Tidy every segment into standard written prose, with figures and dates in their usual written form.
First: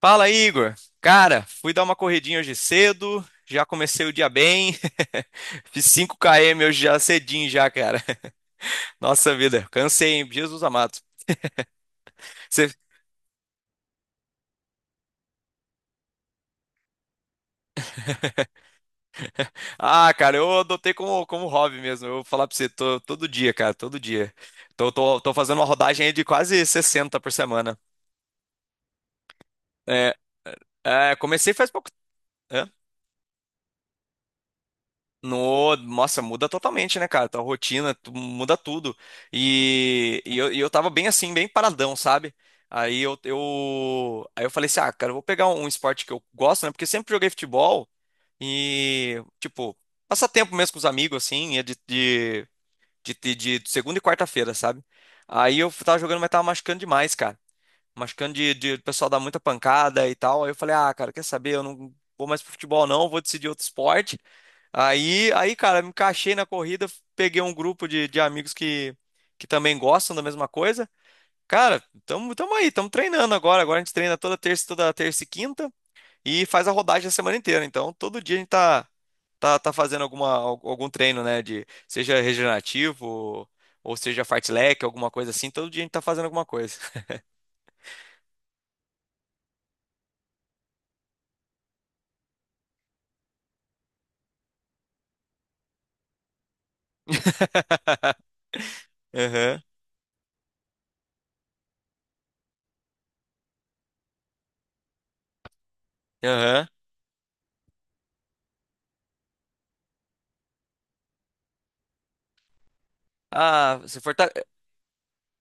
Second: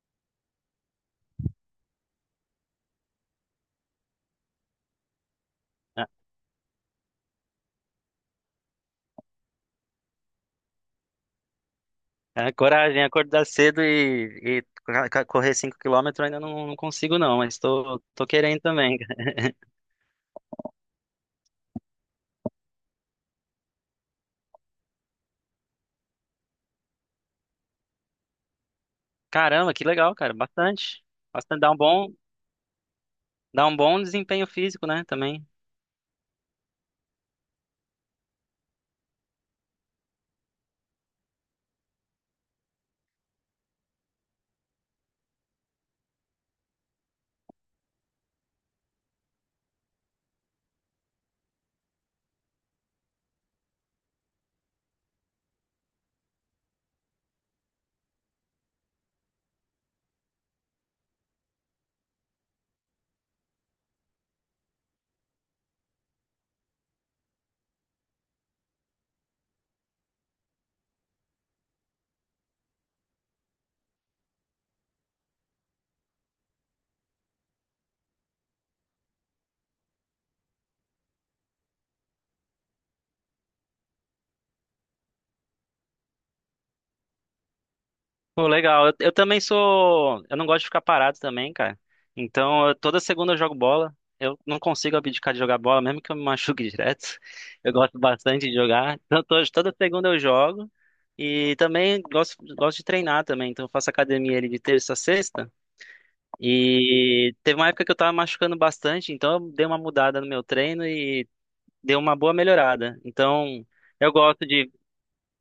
Fala, Igor. Cara, fui dar uma corridinha hoje cedo, já comecei o dia bem. Fiz cinco km hoje já cedinho já, cara. Nossa vida, cansei, hein? Jesus amado. É, Você- coragem, acordar cedo e correr 5 quilômetros ainda não consigo não, mas tô querendo também. Ah, cara, eu adotei como hobby mesmo. Eu vou falar pra você, todo dia, cara, todo dia. Tô fazendo uma rodagem aí de quase 60 por semana. Caramba, que É, legal, cara, bastante. Comecei Bastante, faz pouco. Dá um bom desempenho físico, né, também. No, Nossa, muda totalmente, né, cara? Tua rotina, muda tudo. E eu tava bem assim, bem paradão, sabe? Aí eu falei assim, ah, cara, eu vou pegar um esporte que eu gosto, né? Porque eu sempre joguei futebol e, tipo, passar tempo mesmo com os amigos, assim, e de segunda e quarta-feira, sabe? Aí eu tava jogando, mas tava machucando demais, cara. Machucando de o pessoal dar muita pancada e tal. Aí eu falei, ah, cara, quer saber? Eu não vou mais pro futebol, não, vou decidir outro esporte. Aí, cara, me encaixei na corrida, peguei um grupo de amigos que também gostam da mesma coisa. Cara, tamo aí, tamo treinando agora. Agora a gente treina toda terça e quinta e faz a rodagem a semana inteira. Então, todo dia a gente tá, tá fazendo algum treino, né? De, seja regenerativo ou seja fartlek, alguma coisa assim. Todo dia a gente tá fazendo alguma coisa. Pô, legal. Eu também sou, eu não gosto de ficar parado também, cara. Então, toda segunda eu jogo bola. Eu não consigo abdicar de jogar bola, mesmo que eu me machuque direto. Eu gosto bastante de jogar. Então, Aham, toda segunda eu jogo. E também gosto de treinar também. Então, eu faço academia ali de terça a sexta. aham. E teve uma época que eu tava machucando bastante, então eu dei uma mudada no meu treino e deu uma boa melhorada. Então, Ah, você eu gosto de,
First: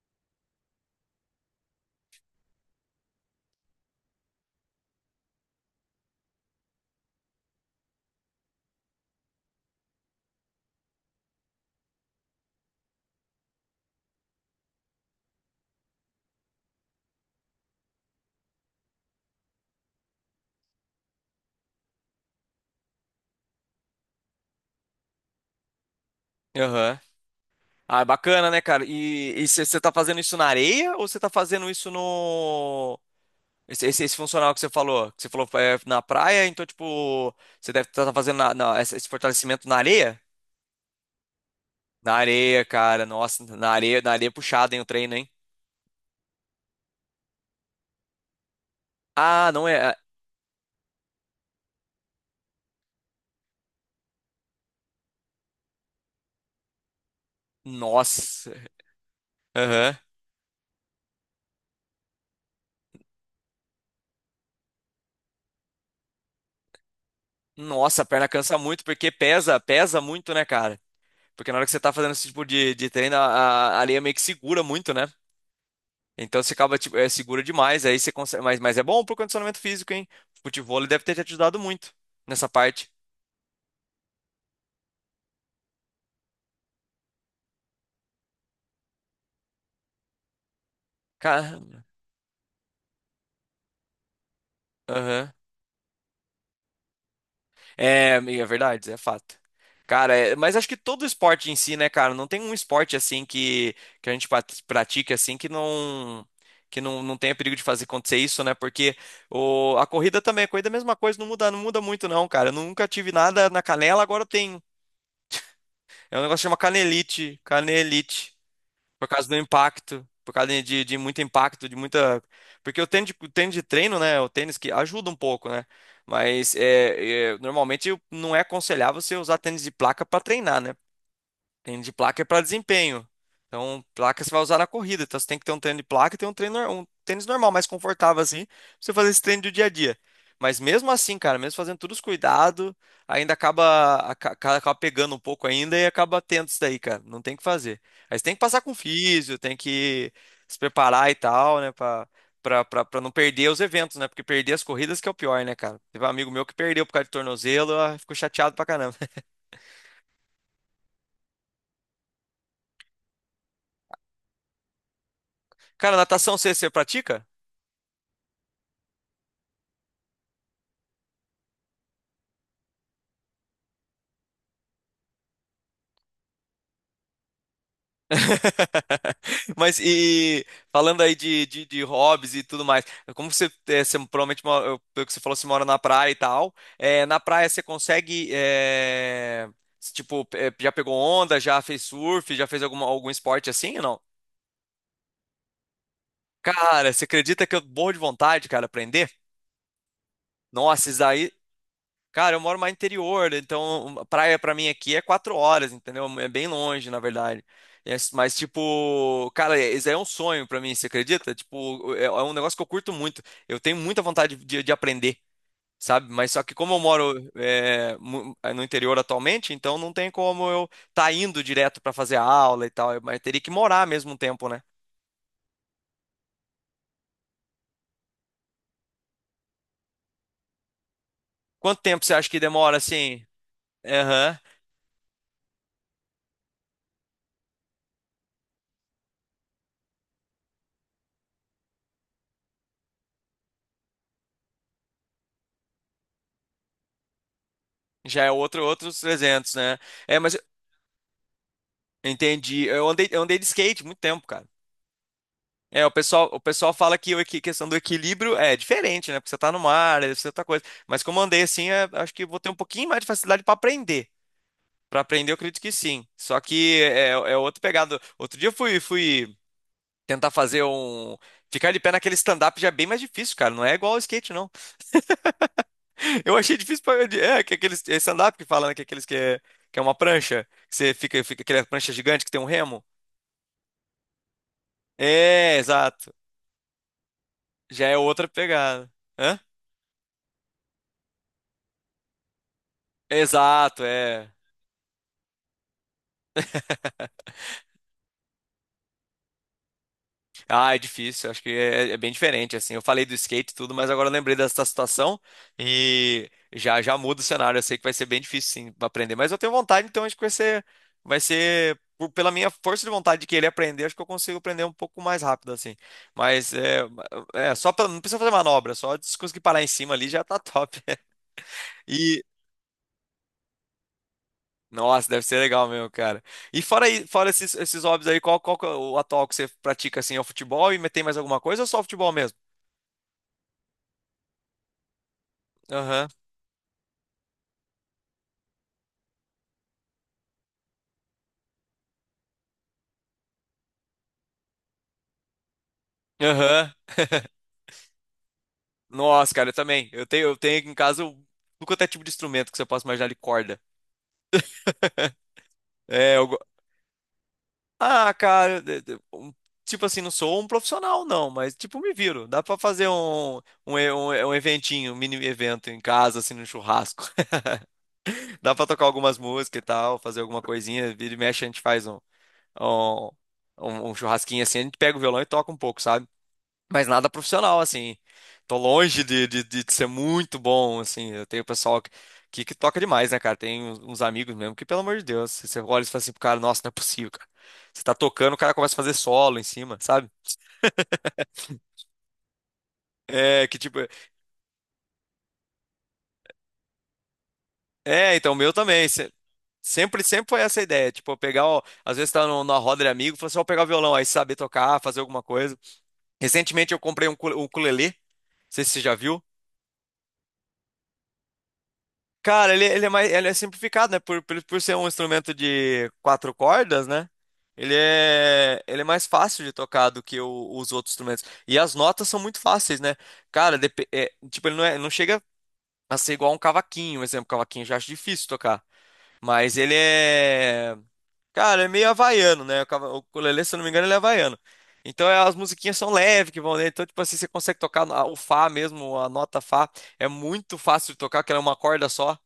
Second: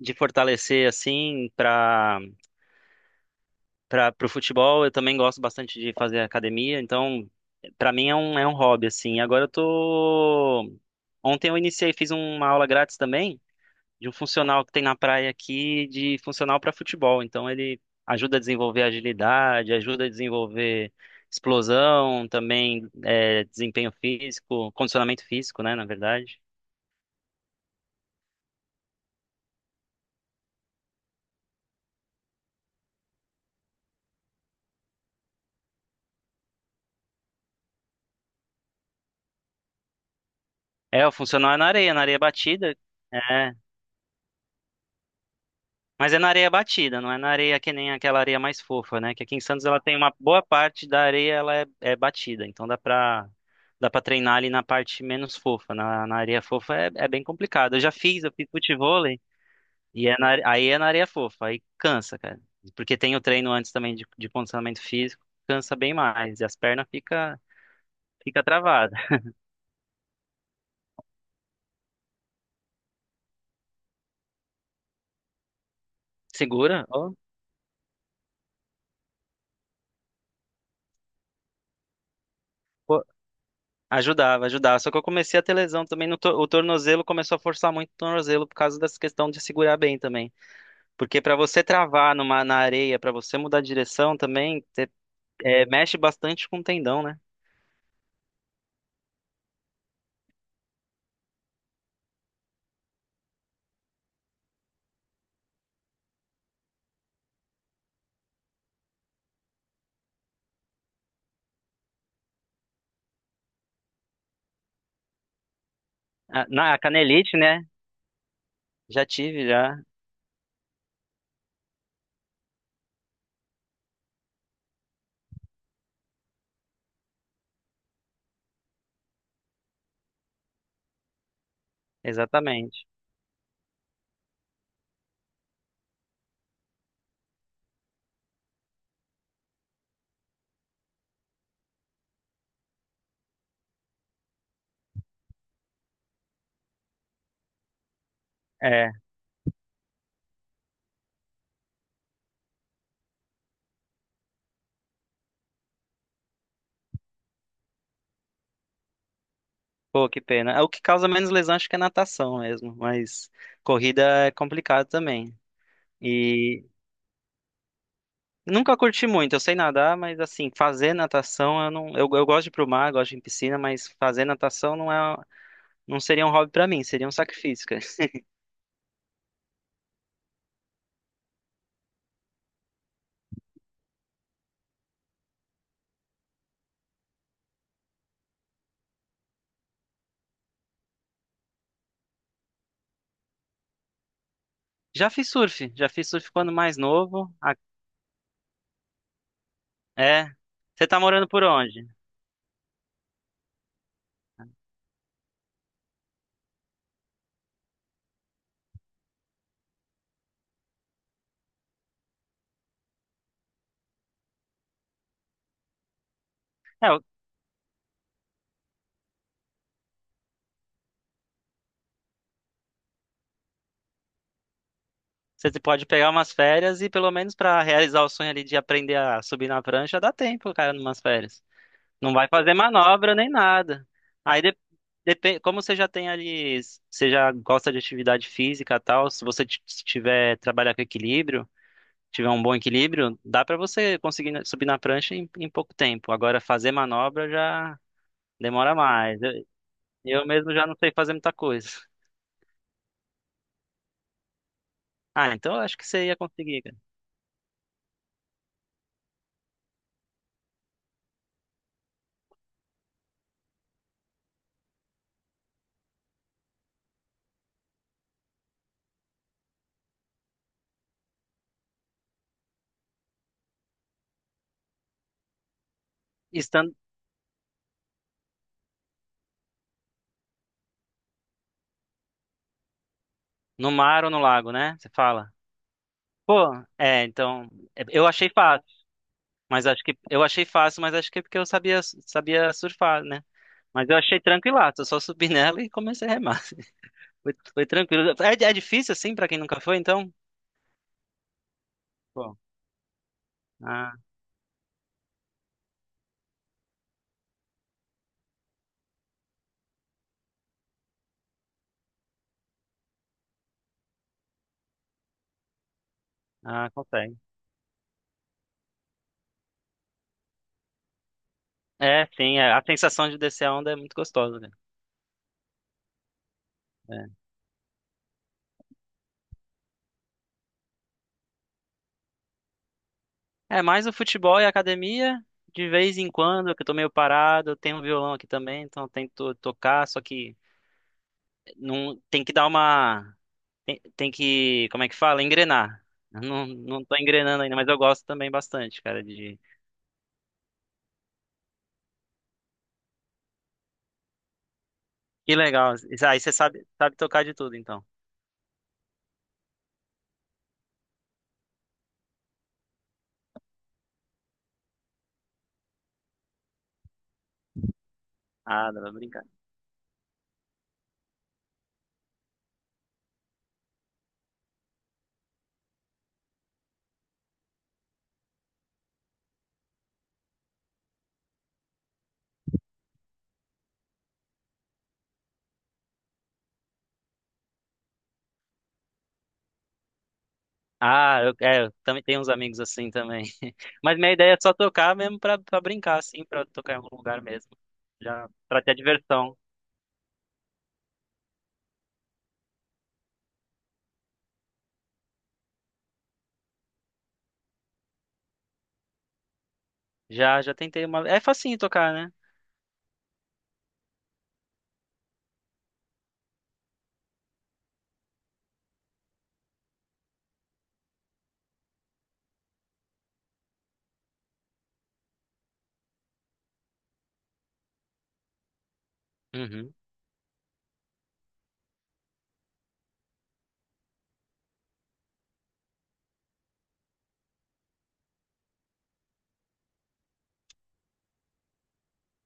de fortalecer assim para pro futebol, eu também gosto bastante de fazer academia, então pra mim é é um hobby assim. Agora eu tô. Ontem eu iniciei, fiz uma aula grátis também de um funcional que tem na praia aqui, de funcional para futebol. Então ele ajuda a desenvolver agilidade, ajuda a desenvolver explosão, também é, desempenho físico, condicionamento físico, né, na verdade. fortalece. Ah, é bacana, né, cara? E você tá fazendo isso na areia ou você tá fazendo isso no? Esse funcional que você falou? Que você falou é, na praia, então, tipo, você deve estar fazendo esse fortalecimento na areia? É, o funcional é na Na areia areia, batida. cara. Nossa, É, na areia é puxado, hein, o treino, hein? mas é na areia batida, não é na areia que nem aquela areia mais fofa, né? Que aqui em Ah, Santos não ela é. É. tem uma boa parte da areia ela é, é batida, então dá para treinar ali na parte menos fofa. Na areia fofa é, é bem complicado. Eu fiz Nossa. futebol. Aham. E é na, aí é na areia fofa, aí cansa, cara. Porque tem o treino antes também de condicionamento físico, cansa bem mais, e as pernas Nossa, a perna fica cansa muito travada. porque pesa, pesa muito, né, cara? Porque na hora que você tá fazendo esse tipo de treino, a areia meio que segura muito, né? Então você acaba, Segura, tipo, é ó. segura demais, aí você consegue. Mas é bom pro condicionamento físico, hein? Futevôlei deve ter te ajudado muito nessa parte. Pô. Ajudava, ajudava. Só que eu comecei a ter lesão também no o tornozelo, começou a forçar muito o tornozelo por causa dessa questão de segurar bem também. Porque pra você Caramba. travar na areia, pra você mudar de direção também, Aham. é, mexe bastante com o tendão, né? É, é verdade, é fato. Cara, é, mas acho que todo esporte em si, né, cara? Não tem um esporte assim que a gente pratique assim que não. Que não tenha perigo de fazer acontecer isso, né? Porque a corrida também, a corrida é a mesma coisa, não muda, não muda muito, não, cara. Eu nunca tive nada na canela, agora eu tenho. É um negócio que A, chama na a canelite, canelite. né? Canelite. Já Por causa do tive, já. impacto, por causa de muito impacto, de muita. Porque o tênis de treino, né? O tênis que ajuda um pouco, né? Mas é, é, normalmente não é aconselhável você usar tênis de placa para treinar, né? Treino de placa é para Exatamente. desempenho. Então, placa você vai usar na corrida. Então, você tem que ter um treino de placa e ter um treino, um tênis normal, mais confortável assim, pra você fazer esse treino do dia a dia. Mas mesmo assim, cara, mesmo fazendo todos os cuidados, ainda acaba pegando um pouco ainda e acaba tendo isso daí, cara. Não tem o que fazer. Aí você tem que passar com É. físio, tem que se preparar e tal, né, pra não perder os eventos, né? Porque perder as corridas que é o pior, né, cara? Teve um amigo meu que perdeu por causa de tornozelo, ah, ficou chateado pra caramba. Pô, que pena. É. O que causa menos lesão acho que é natação mesmo, mas corrida é complicado também. Cara, natação você, E você pratica? nunca curti muito, eu sei nadar, mas assim, fazer natação eu não, eu gosto de ir pro mar, gosto de ir em piscina, mas fazer natação não é, não seria um hobby pra mim, seria um sacrifício, cara. Mas e falando aí de, de hobbies e tudo mais, como você, é, você provavelmente, pelo que você falou, você mora na praia e tal, é, na praia você consegue, é, tipo, é, já pegou onda, já fez surf, já fez alguma, algum esporte assim ou não? Já fiz surf quando mais Cara, você novo. acredita que eu morro de vontade, cara, aprender? É. Você Nossa, isso tá morando daí. por onde? Cara, eu moro mais interior, então praia pra mim aqui é 4 horas, entendeu? É bem longe, na verdade. É. Mas, tipo, cara, é, isso aí é um sonho pra mim, você acredita? Tipo, é é um negócio que eu curto muito. Eu tenho muita vontade de aprender, sabe? Mas só que como eu É, moro é, é no interior atualmente, então não tem como eu tá indo direto pra fazer aula e tal. Mas teria que morar mesmo um tempo, né? você pode pegar umas férias e pelo menos pra realizar o sonho ali de aprender a subir na prancha, dá tempo, cara, numas férias. Quanto tempo você Não vai acha que fazer demora, manobra assim? nem nada. Aham. Aí de, como você já tem ali, você já gosta de atividade física e tal, se se tiver trabalhar com equilíbrio, tiver um bom equilíbrio, dá pra você conseguir subir na prancha em, em pouco tempo. Agora fazer manobra já Já é outro, demora outros mais. Eu, 300, né? É, eu mas mesmo já não sei fazer muita coisa. entendi. Eu andei de skate muito tempo, cara. Ah, então eu acho É, que você ia o conseguir, pessoal cara. fala que a questão do equilíbrio é diferente, né? Porque você tá no mar, é outra coisa. Mas como eu andei assim, é, acho que vou ter um pouquinho mais de facilidade para aprender. Para aprender, eu acredito que sim. Só que é, é outro pegado. Outro dia eu fui tentar fazer um. Ficar de pé naquele stand-up já é bem mais difícil, cara. Não é igual ao skate, não. Eu achei Estando difícil pra. É, que aqueles é stand-up que fala, né? Que aqueles que é uma prancha. Que você fica, fica aquela prancha gigante que tem um remo. no mar ou no lago, né? Você fala. É, exato. Pô, é, então, é, Já é eu outra achei fácil, pegada. Hã? mas acho que eu achei fácil, mas acho que é porque eu sabia surfar, né? Exato, Mas eu achei é. tranquilaço, eu só subi nela e comecei a remar. Foi tranquilo. É, é difícil assim pra quem nunca foi, então? Ah, é difícil, acho que é bem Pô, diferente, assim. Eu falei do skate e tudo, mas ah, agora eu lembrei dessa situação e já já muda o cenário. Eu sei que vai ser bem difícil, sim, pra aprender, mas eu tenho vontade, então acho que vai ser pela minha força de vontade de querer aprender, acho que eu consigo aprender um pouco mais rápido, assim. Mas ah, é, consegue. é só pra, não precisa fazer manobra, só de conseguir parar em cima ali já tá top. É, e sim, é, a sensação de descer a onda é muito gostosa, né? Nossa, deve ser legal mesmo, cara. E fora, aí, fora esses, esses hobbies aí, qual, qual que é o atual que você pratica assim? É o futebol e tem mais alguma coisa ou só o futebol mesmo? Mais o futebol e a academia, de vez Aham. em quando, que eu tô meio parado, eu tenho um violão aqui também, então eu tento tocar, só que não, tem que dar uma, tem, tem que, como é que fala? Engrenar. Eu Não, Aham. não tô engrenando ainda, mas eu gosto também bastante, cara, Nossa, de... cara, eu também. Eu tenho aqui em casa o, tudo quanto é tipo de instrumento que você possa imaginar de corda. Que legal. É, Aí eu... você sabe, sabe tocar de tudo, então. Ah, cara, tipo assim, não sou um profissional, não, mas tipo, me viro. Dá pra fazer um eventinho, um mini evento em casa, assim, no churrasco. Dá pra Ah, tocar não, algumas brincadeira. músicas e tal, fazer alguma coisinha, vira e mexe, a gente faz um, um churrasquinho assim, a gente pega o violão e toca um pouco, sabe? Mas nada profissional, assim. Tô longe de ser muito bom, assim. Eu tenho pessoal que, que toca demais, né, cara? Tem uns amigos mesmo que, pelo amor de Deus, você olha e fala assim pro cara, nossa, não é possível, cara. Você tá tocando, o cara começa a fazer solo em cima, sabe? Eu também tenho uns amigos assim também. É, que tipo. Mas minha ideia é só tocar mesmo pra brincar, assim, pra tocar em algum lugar mesmo. É, Já, então, o meu pra ter a também. Diversão. Sempre, sempre foi essa ideia, tipo, eu pegar, ó, às vezes tá numa roda de amigo, falou assim, ó, pegar o violão, aí saber tocar, fazer alguma coisa. Recentemente eu comprei um ukulele, não sei se você já viu. Já, já tentei uma. É facinho tocar, né? Cara, ele é mais, ele é simplificado, né? Por ser um instrumento de 4 cordas, né? Ele é mais fácil de tocar do que os outros instrumentos. E as notas são muito fáceis, né? Cara, é, tipo, ele não, é, não chega a ser igual a um cavaquinho, por exemplo. Cavaquinho eu já acho difícil tocar. Mas ele Uhum. é. Cara, é meio havaiano, né? O o ukulele, se eu não me engano, ele é havaiano. Então é, as musiquinhas são leves que vão dentro. Então, tipo assim, você consegue tocar o Fá mesmo, a nota Fá. É muito fácil de tocar, que ela é uma corda só.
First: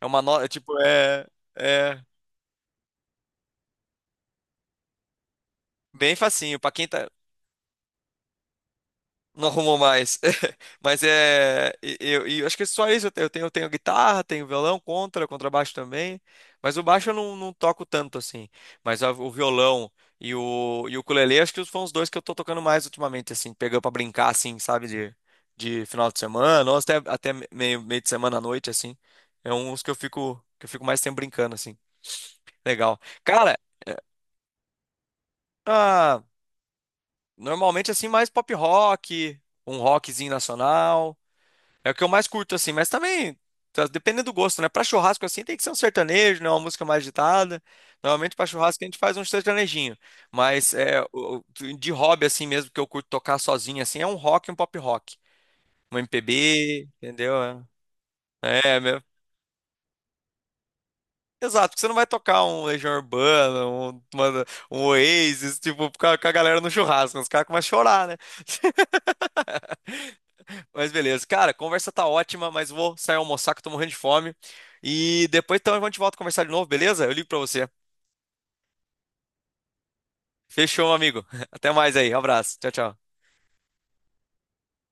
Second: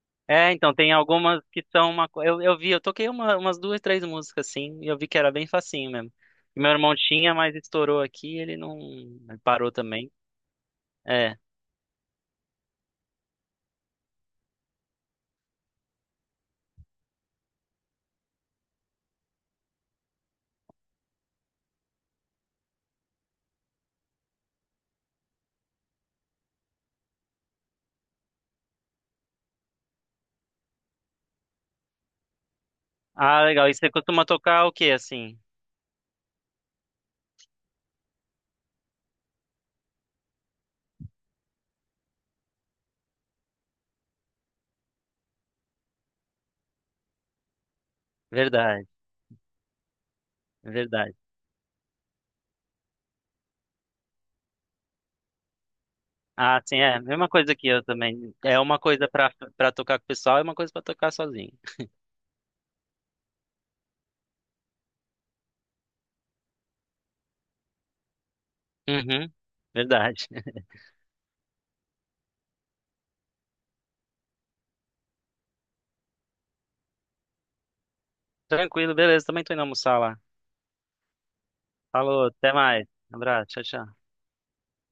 É uma nota, é É, tipo, então, tem é, algumas que são é uma. Eu vi, eu toquei umas 2, 3 músicas assim, e eu vi que era bem facinho mesmo. bem facinho E pra meu quem irmão tá, tinha, mas estourou aqui, ele não. ele não parou arrumou também. mais. Mas É. é, e eu acho que é só isso eu tenho, guitarra, tenho violão, contrabaixo também, mas o baixo eu não, não toco tanto assim. Mas o violão e o ukulele acho que foram os dois que eu tô tocando mais ultimamente assim, pegando pra brincar assim, sabe, de final de semana, ou até meio de semana à noite assim. É uns que eu fico mais tempo brincando assim. Legal. Ah, Cara, legal. E você é, costuma tocar o quê, assim? ah, normalmente, assim, mais pop rock, um rockzinho nacional. É o que eu mais curto, assim, mas também, tá, dependendo do gosto, né? Pra churrasco, assim, tem que ser um sertanejo, né? Uma música mais agitada. Normalmente, pra churrasco, a Verdade, gente faz um sertanejinho. Mas é, verdade. De hobby, assim mesmo, que eu curto tocar sozinho, assim, é um rock e um pop rock. Um Ah, sim, MPB, é. Mesma coisa entendeu? que eu também. É É, uma é meu. coisa pra tocar com o pessoal e uma coisa pra tocar sozinho. Exato, porque você não vai tocar um Legião Urbana, um Oasis, tipo, com a galera no churrasco, né? Os caras começam a chorar, né? Uhum, verdade. Mas beleza. Cara, a conversa tá ótima, mas vou sair almoçar que eu tô morrendo de fome. E depois então a gente volta a conversar de novo, beleza? Eu ligo pra você. Tranquilo, beleza. Também tô indo almoçar lá. Fechou, meu amigo. Até mais aí. Falou, até Abraço. Tchau, mais. tchau. Abraço, tchau, tchau.